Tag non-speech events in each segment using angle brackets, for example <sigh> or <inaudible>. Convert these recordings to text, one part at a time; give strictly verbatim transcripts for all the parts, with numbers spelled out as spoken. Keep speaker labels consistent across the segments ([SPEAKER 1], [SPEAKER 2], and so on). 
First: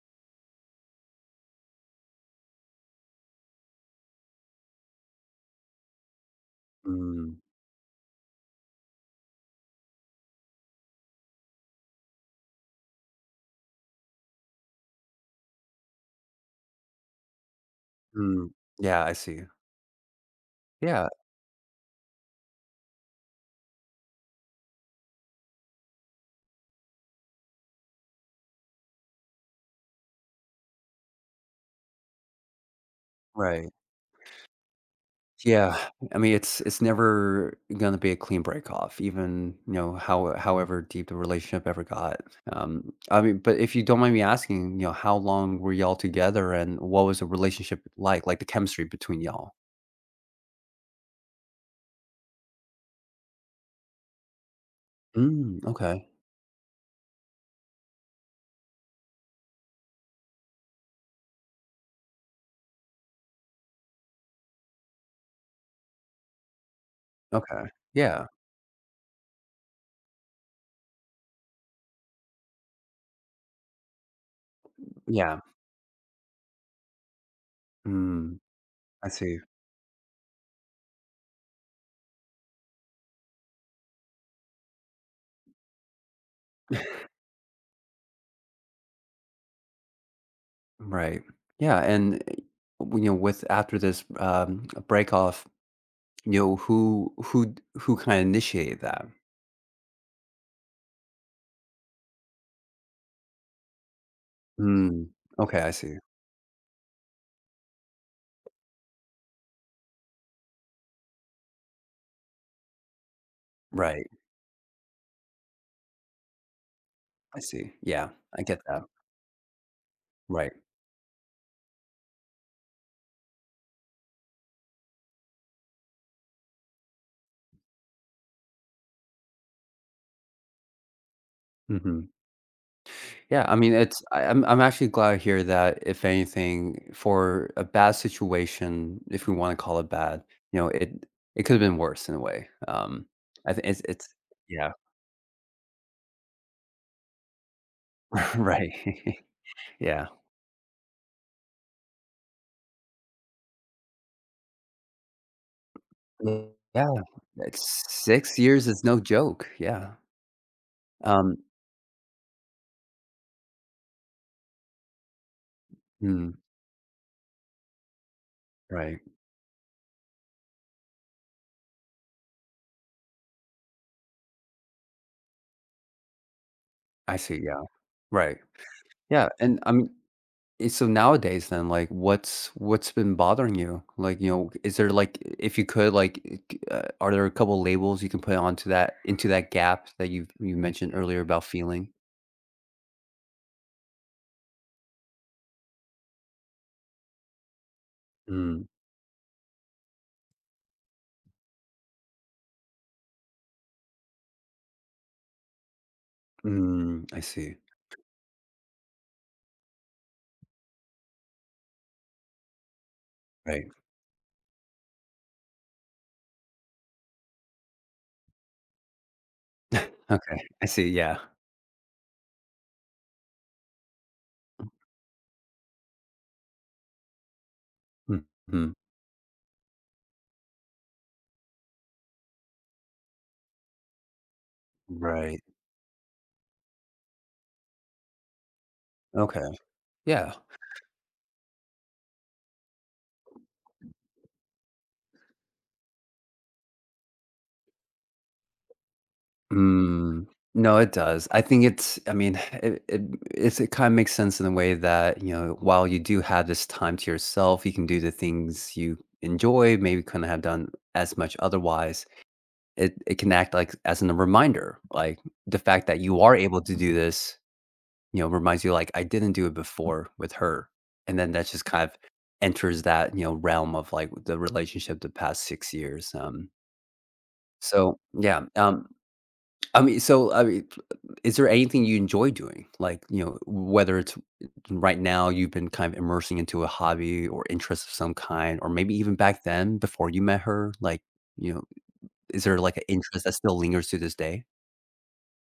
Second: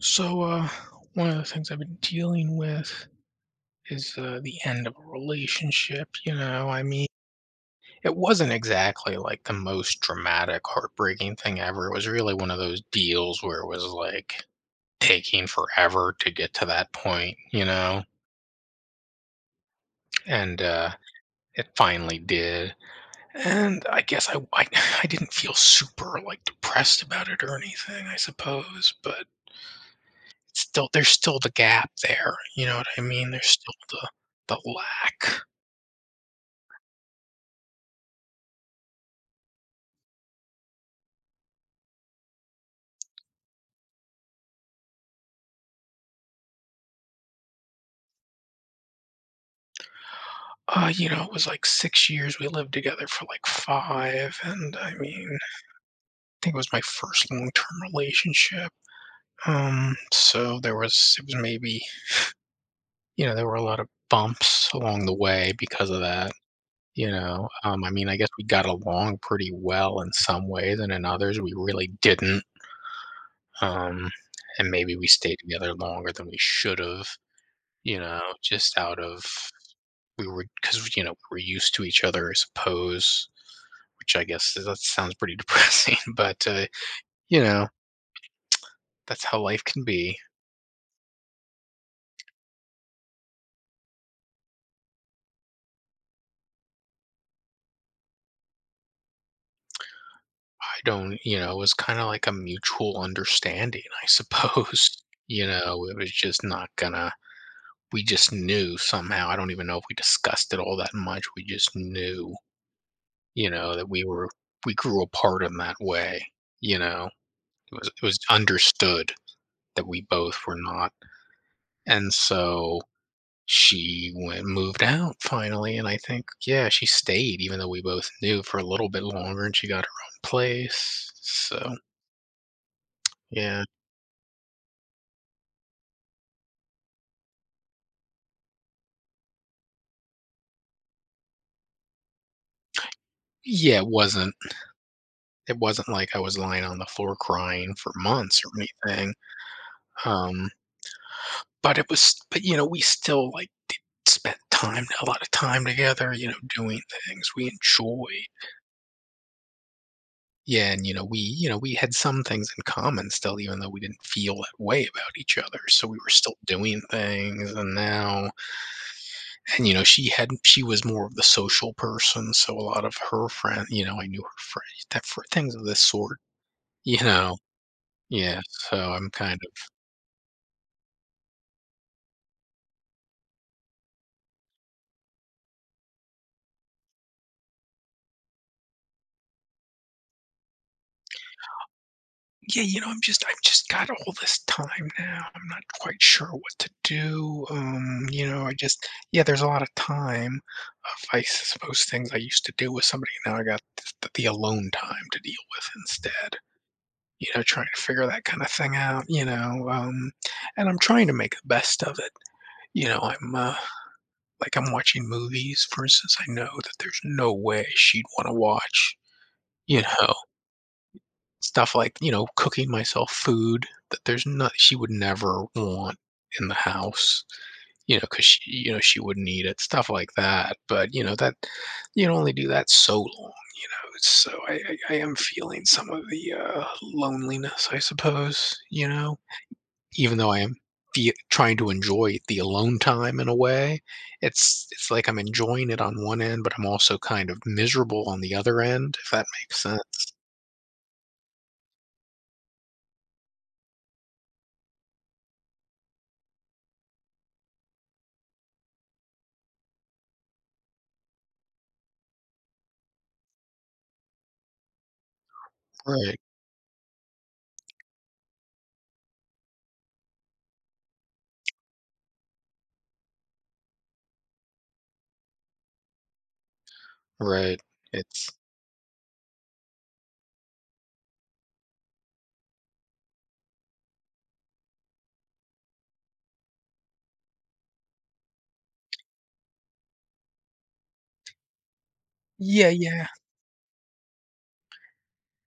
[SPEAKER 1] So, uh, one of the things I've been dealing with is uh, the end of a relationship. You know, I mean,
[SPEAKER 2] Mm,
[SPEAKER 1] it wasn't exactly like the most dramatic, heartbreaking thing ever. It was really one of those deals where it was like taking forever to get to that point, you know?
[SPEAKER 2] mm, yeah, I see.
[SPEAKER 1] And uh,
[SPEAKER 2] Yeah,
[SPEAKER 1] it finally did. And I guess I, I, <sighs> <laughs> I didn't feel super like depressed about it or anything, I suppose, but still there's still the gap there, you know what I mean? There's
[SPEAKER 2] right.
[SPEAKER 1] still the the lack.
[SPEAKER 2] Yeah, I mean, it's it's never gonna be a clean break off, even, you know, how however deep the relationship ever got. Um, I mean, but if you don't mind me asking, you know, how long were y'all together and what was the relationship like? Like the chemistry between y'all?
[SPEAKER 1] Uh, you know, it was like six years, we lived together for, like, five, and, I mean,
[SPEAKER 2] Mm,
[SPEAKER 1] I
[SPEAKER 2] okay.
[SPEAKER 1] think it was my first long-term relationship, um, so there was it was maybe, you know, there were a lot of bumps along the way because of that, you know?
[SPEAKER 2] Okay.
[SPEAKER 1] Um, I mean, I
[SPEAKER 2] Yeah.
[SPEAKER 1] guess we got along pretty well in some ways, and in others, we really didn't, um, and maybe we stayed
[SPEAKER 2] Yeah.
[SPEAKER 1] together longer than we should've. You know,
[SPEAKER 2] Mm,
[SPEAKER 1] just out
[SPEAKER 2] I
[SPEAKER 1] of,
[SPEAKER 2] see.
[SPEAKER 1] we were, because you know, we we're used to each other, I suppose, which I guess is- that sounds pretty <laughs> depressing, but, uh, you know, that's how life can be.
[SPEAKER 2] Right. Yeah, and, eh, w you know, with after this, um, break off. You know, who who who kinda initiated that?
[SPEAKER 1] I don't you know, it was kinda like a mutual understanding, I suppose.
[SPEAKER 2] Mm.
[SPEAKER 1] <laughs> You
[SPEAKER 2] Okay, I
[SPEAKER 1] know, it
[SPEAKER 2] see.
[SPEAKER 1] was just not gonna, we just knew somehow. I don't even know if we discussed it all that much. We just knew, you know, that we
[SPEAKER 2] Right.
[SPEAKER 1] were we grew apart in that way, you know?
[SPEAKER 2] I see.
[SPEAKER 1] It was, it
[SPEAKER 2] Yeah,
[SPEAKER 1] was
[SPEAKER 2] I get that.
[SPEAKER 1] understood that we both
[SPEAKER 2] Right.
[SPEAKER 1] were not. And so She went moved out finally, and I think, yeah, she stayed even though we both knew for a little bit longer, and she got her own place, so
[SPEAKER 2] Mhm. Yeah, I
[SPEAKER 1] yeah.
[SPEAKER 2] mean, it's I I'm I'm actually glad to hear that if anything, for a bad situation, if we wanna call it bad, you know, it it could've been worse in a way. Um, I think
[SPEAKER 1] Yeah,
[SPEAKER 2] it's
[SPEAKER 1] it
[SPEAKER 2] it's
[SPEAKER 1] wasn't
[SPEAKER 2] yeah,
[SPEAKER 1] it wasn't like I was lying on the floor crying for months or
[SPEAKER 2] <laughs>
[SPEAKER 1] anything,
[SPEAKER 2] right. <laughs> Yeah.
[SPEAKER 1] um, but it was, but, you know, we still, like, did spend time a lot of time together, you know, doing
[SPEAKER 2] Yeah.
[SPEAKER 1] things we
[SPEAKER 2] It's
[SPEAKER 1] enjoyed.
[SPEAKER 2] six years is no joke. Yeah.
[SPEAKER 1] Yeah, and, you know, we
[SPEAKER 2] Um,
[SPEAKER 1] you know, we had some things in common still even though we didn't feel that way about each other, so we were
[SPEAKER 2] mm,
[SPEAKER 1] still doing things, and now,
[SPEAKER 2] right.
[SPEAKER 1] and you know, she had she was more of the social person, so a lot of her friend, you know, I knew her friend that for things of this sort, you
[SPEAKER 2] I
[SPEAKER 1] know,
[SPEAKER 2] see, yeah. Right.
[SPEAKER 1] yeah, so I'm
[SPEAKER 2] Yeah,
[SPEAKER 1] kind of,
[SPEAKER 2] and I mean. Eh, so nowadays then, like, what's what's been bothering you? Like, you know, is there like if you could like, eh, c uh, are there a couple labels you can put onto that into that gap that you you mentioned earlier about feeling?
[SPEAKER 1] yeah, you know, i'm just I've just got all this time now, I'm not quite sure what to do. Um you know, I
[SPEAKER 2] Mm,
[SPEAKER 1] just yeah, there's a lot of time of, I suppose, things I used to do with somebody, now I got the, the alone time to deal with instead,
[SPEAKER 2] mm, I
[SPEAKER 1] you know,
[SPEAKER 2] see,
[SPEAKER 1] trying to figure that kind of thing out, you know. Um and I'm trying to make the best of it. You know I'm uh,
[SPEAKER 2] right.
[SPEAKER 1] Like, I'm watching movies, for instance, I know that there's no way she'd wanna watch, you know,
[SPEAKER 2] Okay, I see, yeah.
[SPEAKER 1] stuff like, you know, cooking myself food that there's not, she would never want in the house, you know, because she you
[SPEAKER 2] Mhm.
[SPEAKER 1] know, she wouldn't eat it, stuff like that, but, you know, that you can only do that so long, you know? So I I I am
[SPEAKER 2] Right.
[SPEAKER 1] feeling some of the, uh, loneliness, I suppose, you know?
[SPEAKER 2] Okay,
[SPEAKER 1] Even though
[SPEAKER 2] yeah.
[SPEAKER 1] I am fe trying to enjoy the alone time in a way, it's it's like I'm enjoying it on one end, but I'm also kind of miserable on the other end, if that makes sense.
[SPEAKER 2] Mm. No, it does. I think it's I mean, <sighs> it it it's it kinda makes sense in the way that, you know, while you do have this time to yourself, you can do the things you enjoy, maybe couldn't have done as much otherwise. It it can act like as in a reminder, like, the fact that
[SPEAKER 1] Right,
[SPEAKER 2] you are able to do this, you know, reminds you, like, "I didn't do it before with her." And then that just kind of enters that, you know, realm of, like, the relationship the past six years, um,
[SPEAKER 1] right.
[SPEAKER 2] so,
[SPEAKER 1] It's,
[SPEAKER 2] yeah, um I mean, so I mean, is there anything you enjoy doing? Like, you know, whether it's right now you've been kind of immersing into a hobby or interest of some kind, or maybe even back then before you met her, like, you know, is there
[SPEAKER 1] yeah,
[SPEAKER 2] like an
[SPEAKER 1] yeah.
[SPEAKER 2] interest that still lingers to this day?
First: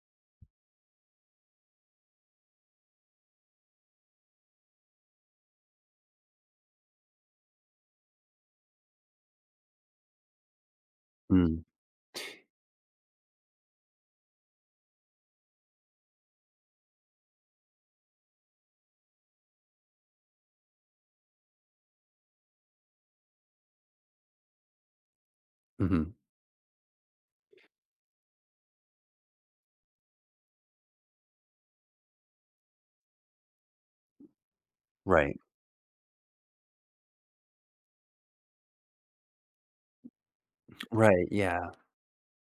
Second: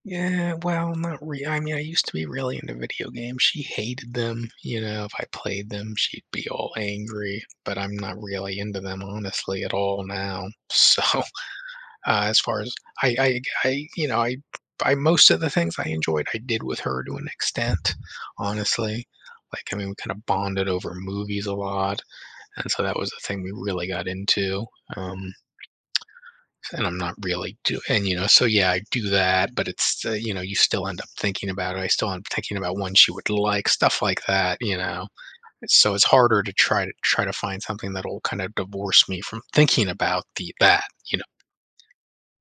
[SPEAKER 1] Yeah, well, not re I mean, I used to be really into video games. She hated them, you know, if I played them, she'd be all angry, but I'm not really into them honestly at all now. <laughs> So
[SPEAKER 2] Mm.
[SPEAKER 1] uh, as far as I, I, I, you know, I, I, most of the things I enjoyed, I did with her to an extent, honestly. Like, I mean, we kind of bonded over movies a lot, and so that was the thing we really got into. Um,
[SPEAKER 2] Hmm.
[SPEAKER 1] and I'm not really do, and you know, so yeah, I do that, but it's uh, you know, you still end up thinking about it. I still end up thinking about one she would like, stuff like that, you know.
[SPEAKER 2] Right.
[SPEAKER 1] So it's harder to try to try to find something that'll kind of divorce me from thinking about the that, you know.
[SPEAKER 2] Right. Yeah.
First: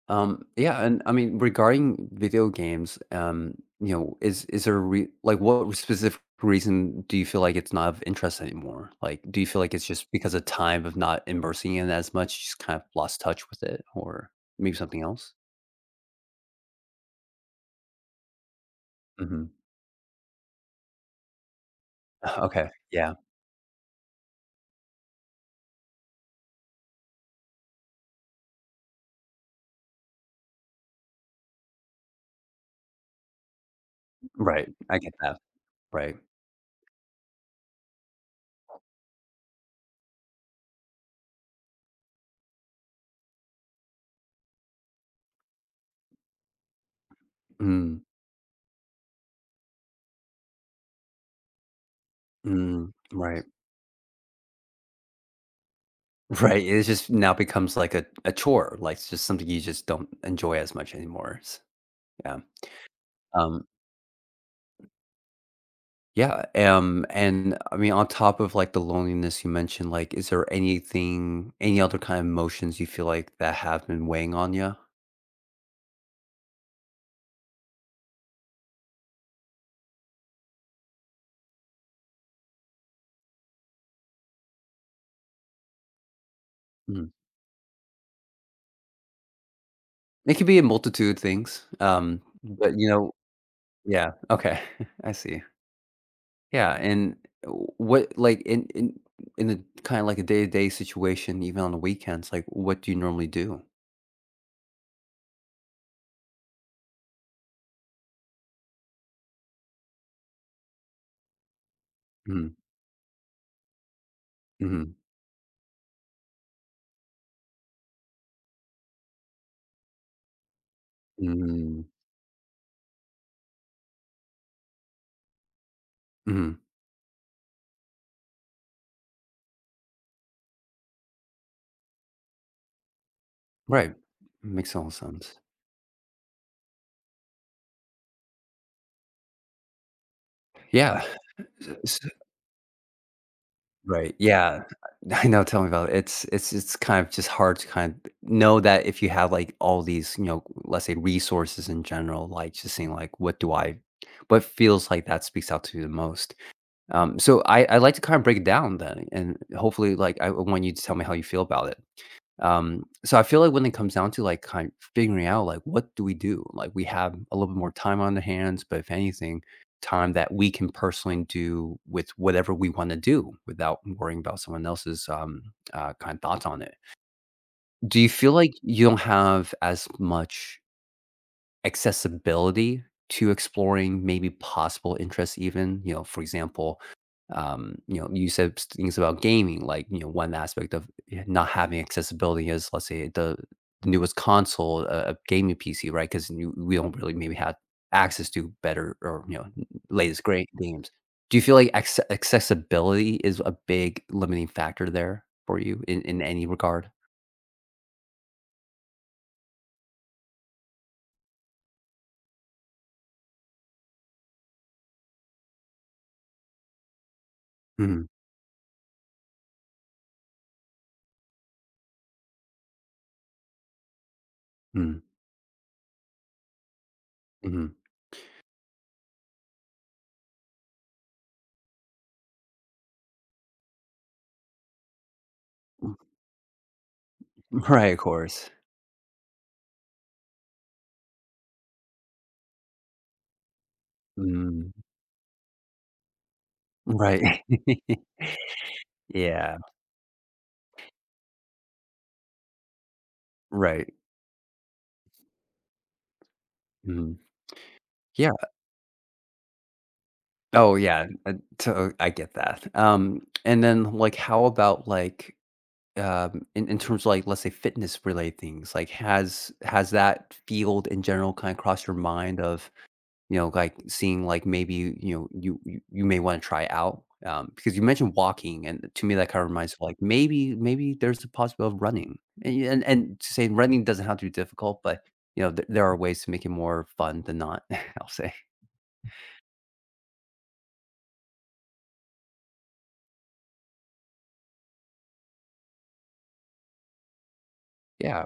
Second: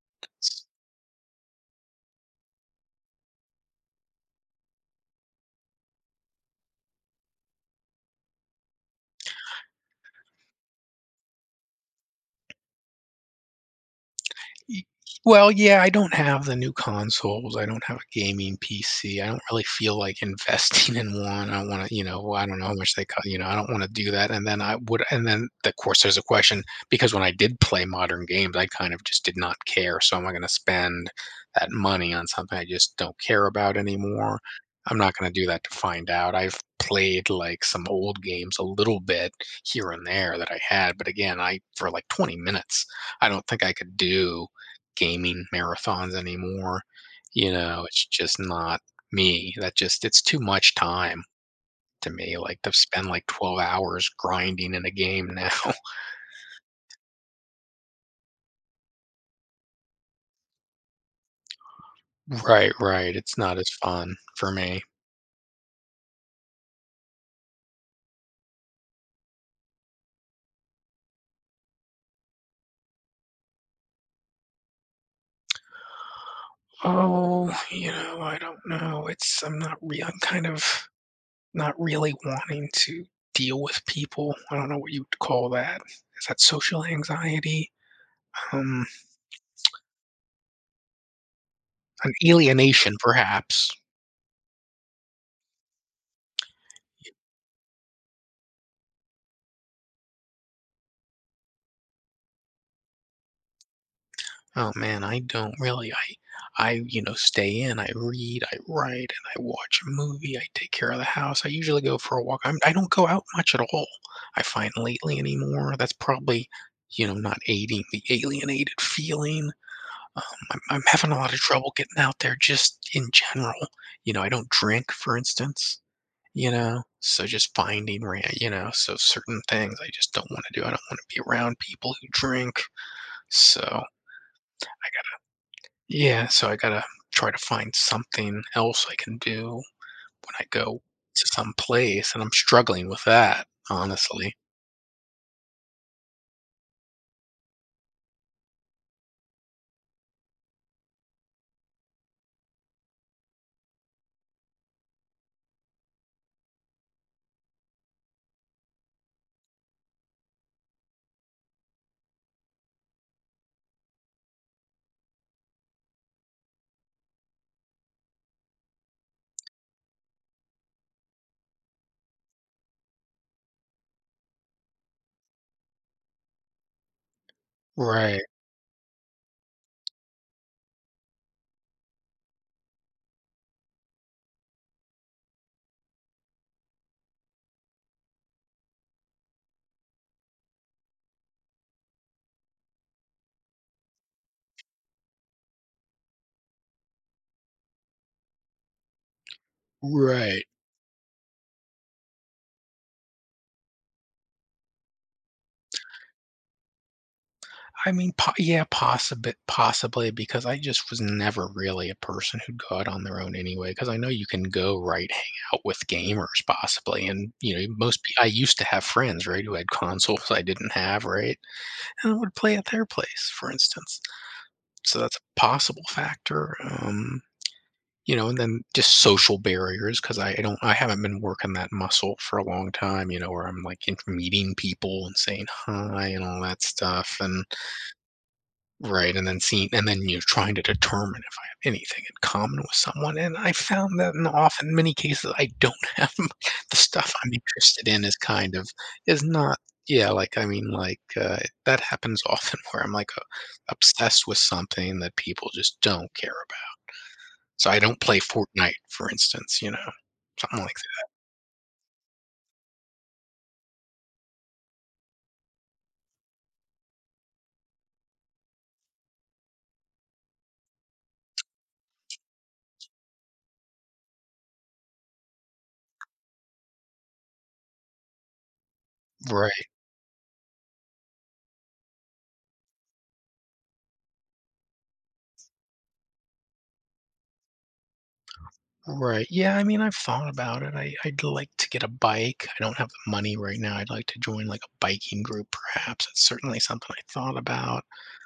[SPEAKER 2] Um, yeah, and I mean, regarding video games, um, you know, is is there a re like what specific reason do you feel like it's not of interest anymore? Like, do you feel like it's just because of time of not immersing in as much, you just kind of lost touch with it, or maybe
[SPEAKER 1] Y
[SPEAKER 2] something else?
[SPEAKER 1] Well, yeah, I don't have the new consoles, I don't have a gaming P C, I don't
[SPEAKER 2] Mhm.
[SPEAKER 1] really feel like <laughs> investing in one, I wanna, you know, well, I
[SPEAKER 2] <laughs>
[SPEAKER 1] don't know
[SPEAKER 2] Okay.
[SPEAKER 1] how much they
[SPEAKER 2] Yeah.
[SPEAKER 1] cost. You know, I don't wanna do that, and then I would and then, of course, there's a question because when I did play modern games, I kind of just did not care, so am I gonna spend that money on something I just don't care about anymore?
[SPEAKER 2] Right.
[SPEAKER 1] I'm
[SPEAKER 2] I
[SPEAKER 1] not
[SPEAKER 2] get
[SPEAKER 1] gonna
[SPEAKER 2] that.
[SPEAKER 1] do that to find
[SPEAKER 2] Right.
[SPEAKER 1] out. I've played, like, some old games a little bit here and there that I had, but again, I for, like, twenty minutes, I don't think I could do gaming marathons anymore. You know,
[SPEAKER 2] Mm.
[SPEAKER 1] it's just not me. That just it's too much time to me, like, to
[SPEAKER 2] Mm.
[SPEAKER 1] spend, like,
[SPEAKER 2] Right. <laughs>
[SPEAKER 1] twelve hours grinding in a game now. <laughs>
[SPEAKER 2] Right. It just now becomes like a, a chore. Like it's just something you just don't enjoy as much anymore. S- Yeah.
[SPEAKER 1] Right, right, it's not
[SPEAKER 2] Um,
[SPEAKER 1] as fun for me.
[SPEAKER 2] yeah, um, and I mean, on top of like the loneliness you mentioned, like, is there anything, any other kind of emotions you feel like that have been weighing on you?
[SPEAKER 1] Oh, you know, I don't know, it's I'm not re. I'm kind of not really wanting to deal with people. I don't know what you'd call that. Is that social
[SPEAKER 2] Mm.
[SPEAKER 1] anxiety? Um,
[SPEAKER 2] It could be a multitude of things,
[SPEAKER 1] an
[SPEAKER 2] um, but you
[SPEAKER 1] alienation,
[SPEAKER 2] know,
[SPEAKER 1] perhaps.
[SPEAKER 2] yeah, okay, <laughs> I see. Yeah, and what, like, in in in the kind of like a day to day situation, even on the weekends, like, what do you normally do?
[SPEAKER 1] Oh man, I don't really. I I, you know, stay in, I read, I write, and I watch a movie, I take care of the house. I usually go for a walk.
[SPEAKER 2] Mm,
[SPEAKER 1] I'm, I don't go out much at all. I find
[SPEAKER 2] mm,
[SPEAKER 1] lately anymore. That's probably, you know, not aiding the alienated feeling. Um, I'm, I'm having a lot of trouble
[SPEAKER 2] mm,
[SPEAKER 1] getting out there just in general. You know, I don't drink, for instance, you
[SPEAKER 2] mm.
[SPEAKER 1] know, so just finding, ra- you know, so certain things I just don't want to do. I don't want to be around people who drink. So,
[SPEAKER 2] Right, makes all sense.
[SPEAKER 1] yeah, so I gotta try to find something else I can do when I go
[SPEAKER 2] Yeah.
[SPEAKER 1] to some place,
[SPEAKER 2] <laughs>
[SPEAKER 1] and I'm struggling with that,
[SPEAKER 2] Right,
[SPEAKER 1] honestly.
[SPEAKER 2] yeah. <laughs> I know, tell me about it. It's it's it's kind of just hard to kind of know that if you have, like, all these, you know, let's say, resources in general, like, just seeing, like, what do I what feels like that speaks out to you the most? Um, so I I like to kind of break it down then, and hopefully, like, I want you to tell me how you feel about it. Um, so I feel like when it comes down to like kind of figuring out like what do we do? Like we have a little bit more time on the hands, but if anything, time that we can personally do with whatever we want to do without worrying about someone else's um, uh, kind of thoughts on it. Do you
[SPEAKER 1] Right,
[SPEAKER 2] feel like you don't have as much accessibility to exploring maybe possible interests even, you know, for example, um you know, you said s- things about gaming, like, you know, one aspect of yeah, not having accessibility is let's say the newest console, uh, a gaming PC, right? Because we don't really maybe have access to better or, you know, n- latest
[SPEAKER 1] right.
[SPEAKER 2] great games. Do you feel like acce- accessibility is a big limiting factor there for you in, in any regard?
[SPEAKER 1] I mean, po yeah, possibly possibly because I just was never really a person who'd go out on their own anyway. Because I know you can go, right, hang out with gamers possibly, and, you know,
[SPEAKER 2] Mm-hmm.
[SPEAKER 1] most pe I used to have friends, right, who had consoles I didn't have, right, and I would play at their place, for instance. So
[SPEAKER 2] Mm.
[SPEAKER 1] that's a possible factor. um
[SPEAKER 2] Mm.
[SPEAKER 1] You know, and then just social barriers 'cause I I don't I haven't been working that muscle for a long time, you know, where I'm, like, in meeting people and saying hi and all that stuff, and
[SPEAKER 2] Right, of course.
[SPEAKER 1] right, and then seeing and then you're trying to determine if I have anything in common with someone, and I found that in
[SPEAKER 2] Mm-hmm.
[SPEAKER 1] often many cases, I don't have, <laughs> the stuff I'm
[SPEAKER 2] Right.
[SPEAKER 1] interested
[SPEAKER 2] <laughs>
[SPEAKER 1] in is kind of, is
[SPEAKER 2] Yeah,
[SPEAKER 1] not yeah, like, I mean, like, uh, that happens often <laughs> where I'm, like, uh,
[SPEAKER 2] right.
[SPEAKER 1] obsessed with something that people just don't care,
[SPEAKER 2] Mhm.
[SPEAKER 1] so I don't play
[SPEAKER 2] Yeah.
[SPEAKER 1] Fortnite, for instance, you know, something like
[SPEAKER 2] Oh, yeah, uh, to I get that. Um, and then, like, how about, like, um, in in terms of, like, let's say, fitness related things, like, has has that field in general kinda crossed your mind of you know, like seeing like maybe you know you you, you may want to try out, um, because you mentioned walking, and to me that
[SPEAKER 1] that.
[SPEAKER 2] kind of
[SPEAKER 1] Right,
[SPEAKER 2] reminds me like maybe maybe there's a possibility of running, and y- and, and to say running doesn't have to be difficult, but you know th- there are ways to make it more fun than not. <laughs> I'll say,
[SPEAKER 1] right. Yeah, I mean, I've thought about it. I I'd like to get a bike. I don't have the money right now. I'd like to join like a biking group, perhaps. It's certainly something I thought about.
[SPEAKER 2] yeah,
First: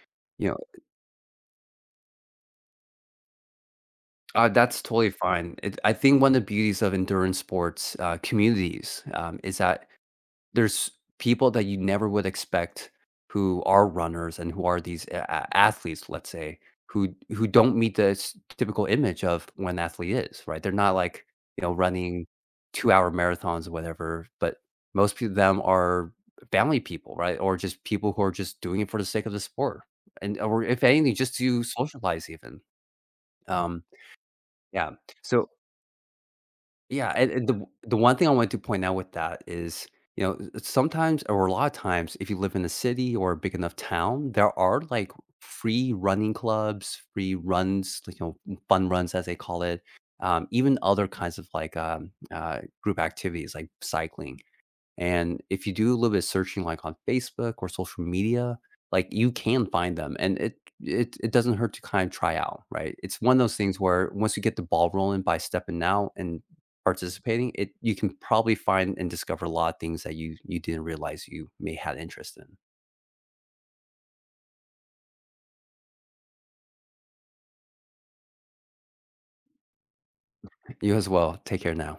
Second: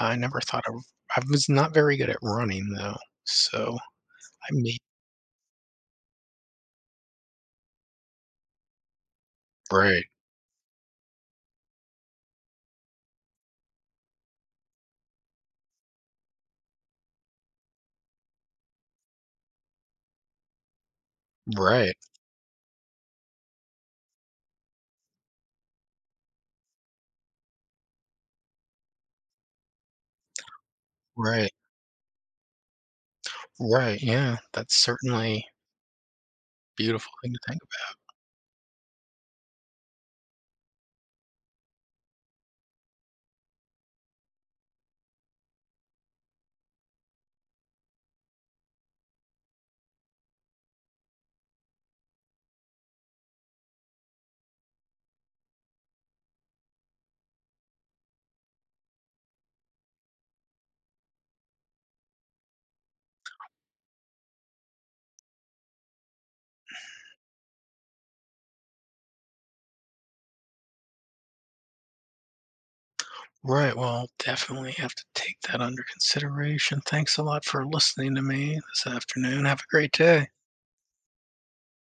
[SPEAKER 1] I never
[SPEAKER 2] you know,
[SPEAKER 1] thought of. I was not very good at running though, so I
[SPEAKER 2] uh,
[SPEAKER 1] may.
[SPEAKER 2] that's totally fine. It, I think one of the beauties of endurance sports, uh, communities, um, is that
[SPEAKER 1] Right,
[SPEAKER 2] there's people that you never would expect who are runners and who are these a a athletes, let's say, who who don't meet the s typical image of what an athlete is, right? They're not like, you know,
[SPEAKER 1] right,
[SPEAKER 2] running two-hour marathons or whatever, but most peo them are family people, right? Or just people who are just doing it for the sake of the sport, and or if anything, just
[SPEAKER 1] right,
[SPEAKER 2] to socialize even. Um,
[SPEAKER 1] right. Yeah, that's
[SPEAKER 2] yeah.
[SPEAKER 1] certainly a
[SPEAKER 2] So
[SPEAKER 1] beautiful
[SPEAKER 2] yeah, and
[SPEAKER 1] thing to
[SPEAKER 2] and
[SPEAKER 1] think
[SPEAKER 2] the
[SPEAKER 1] about.
[SPEAKER 2] the one thing I want to point out with that is, you know, s sometimes or a lot of times, if you live in a city or a big enough town, there are, like, free running clubs, free runs, like, you know, fun runs as they call it, um, even other kinds of, like, um, uh, group activities like cycling. And if you do a little bit of searching like on Facebook or social media, like you can find them, and it it it doesn't hurt to kind of try out, right? It's one of those things where once you get the ball rolling by stepping out and participating, it you can probably find and discover a lot of things that you you didn't realize you may had interest in.
[SPEAKER 1] Right, well, I'll definitely have to take that under consideration. Thanks a lot for listening to me this afternoon. Have a great day.
[SPEAKER 2] You as well. Take care now.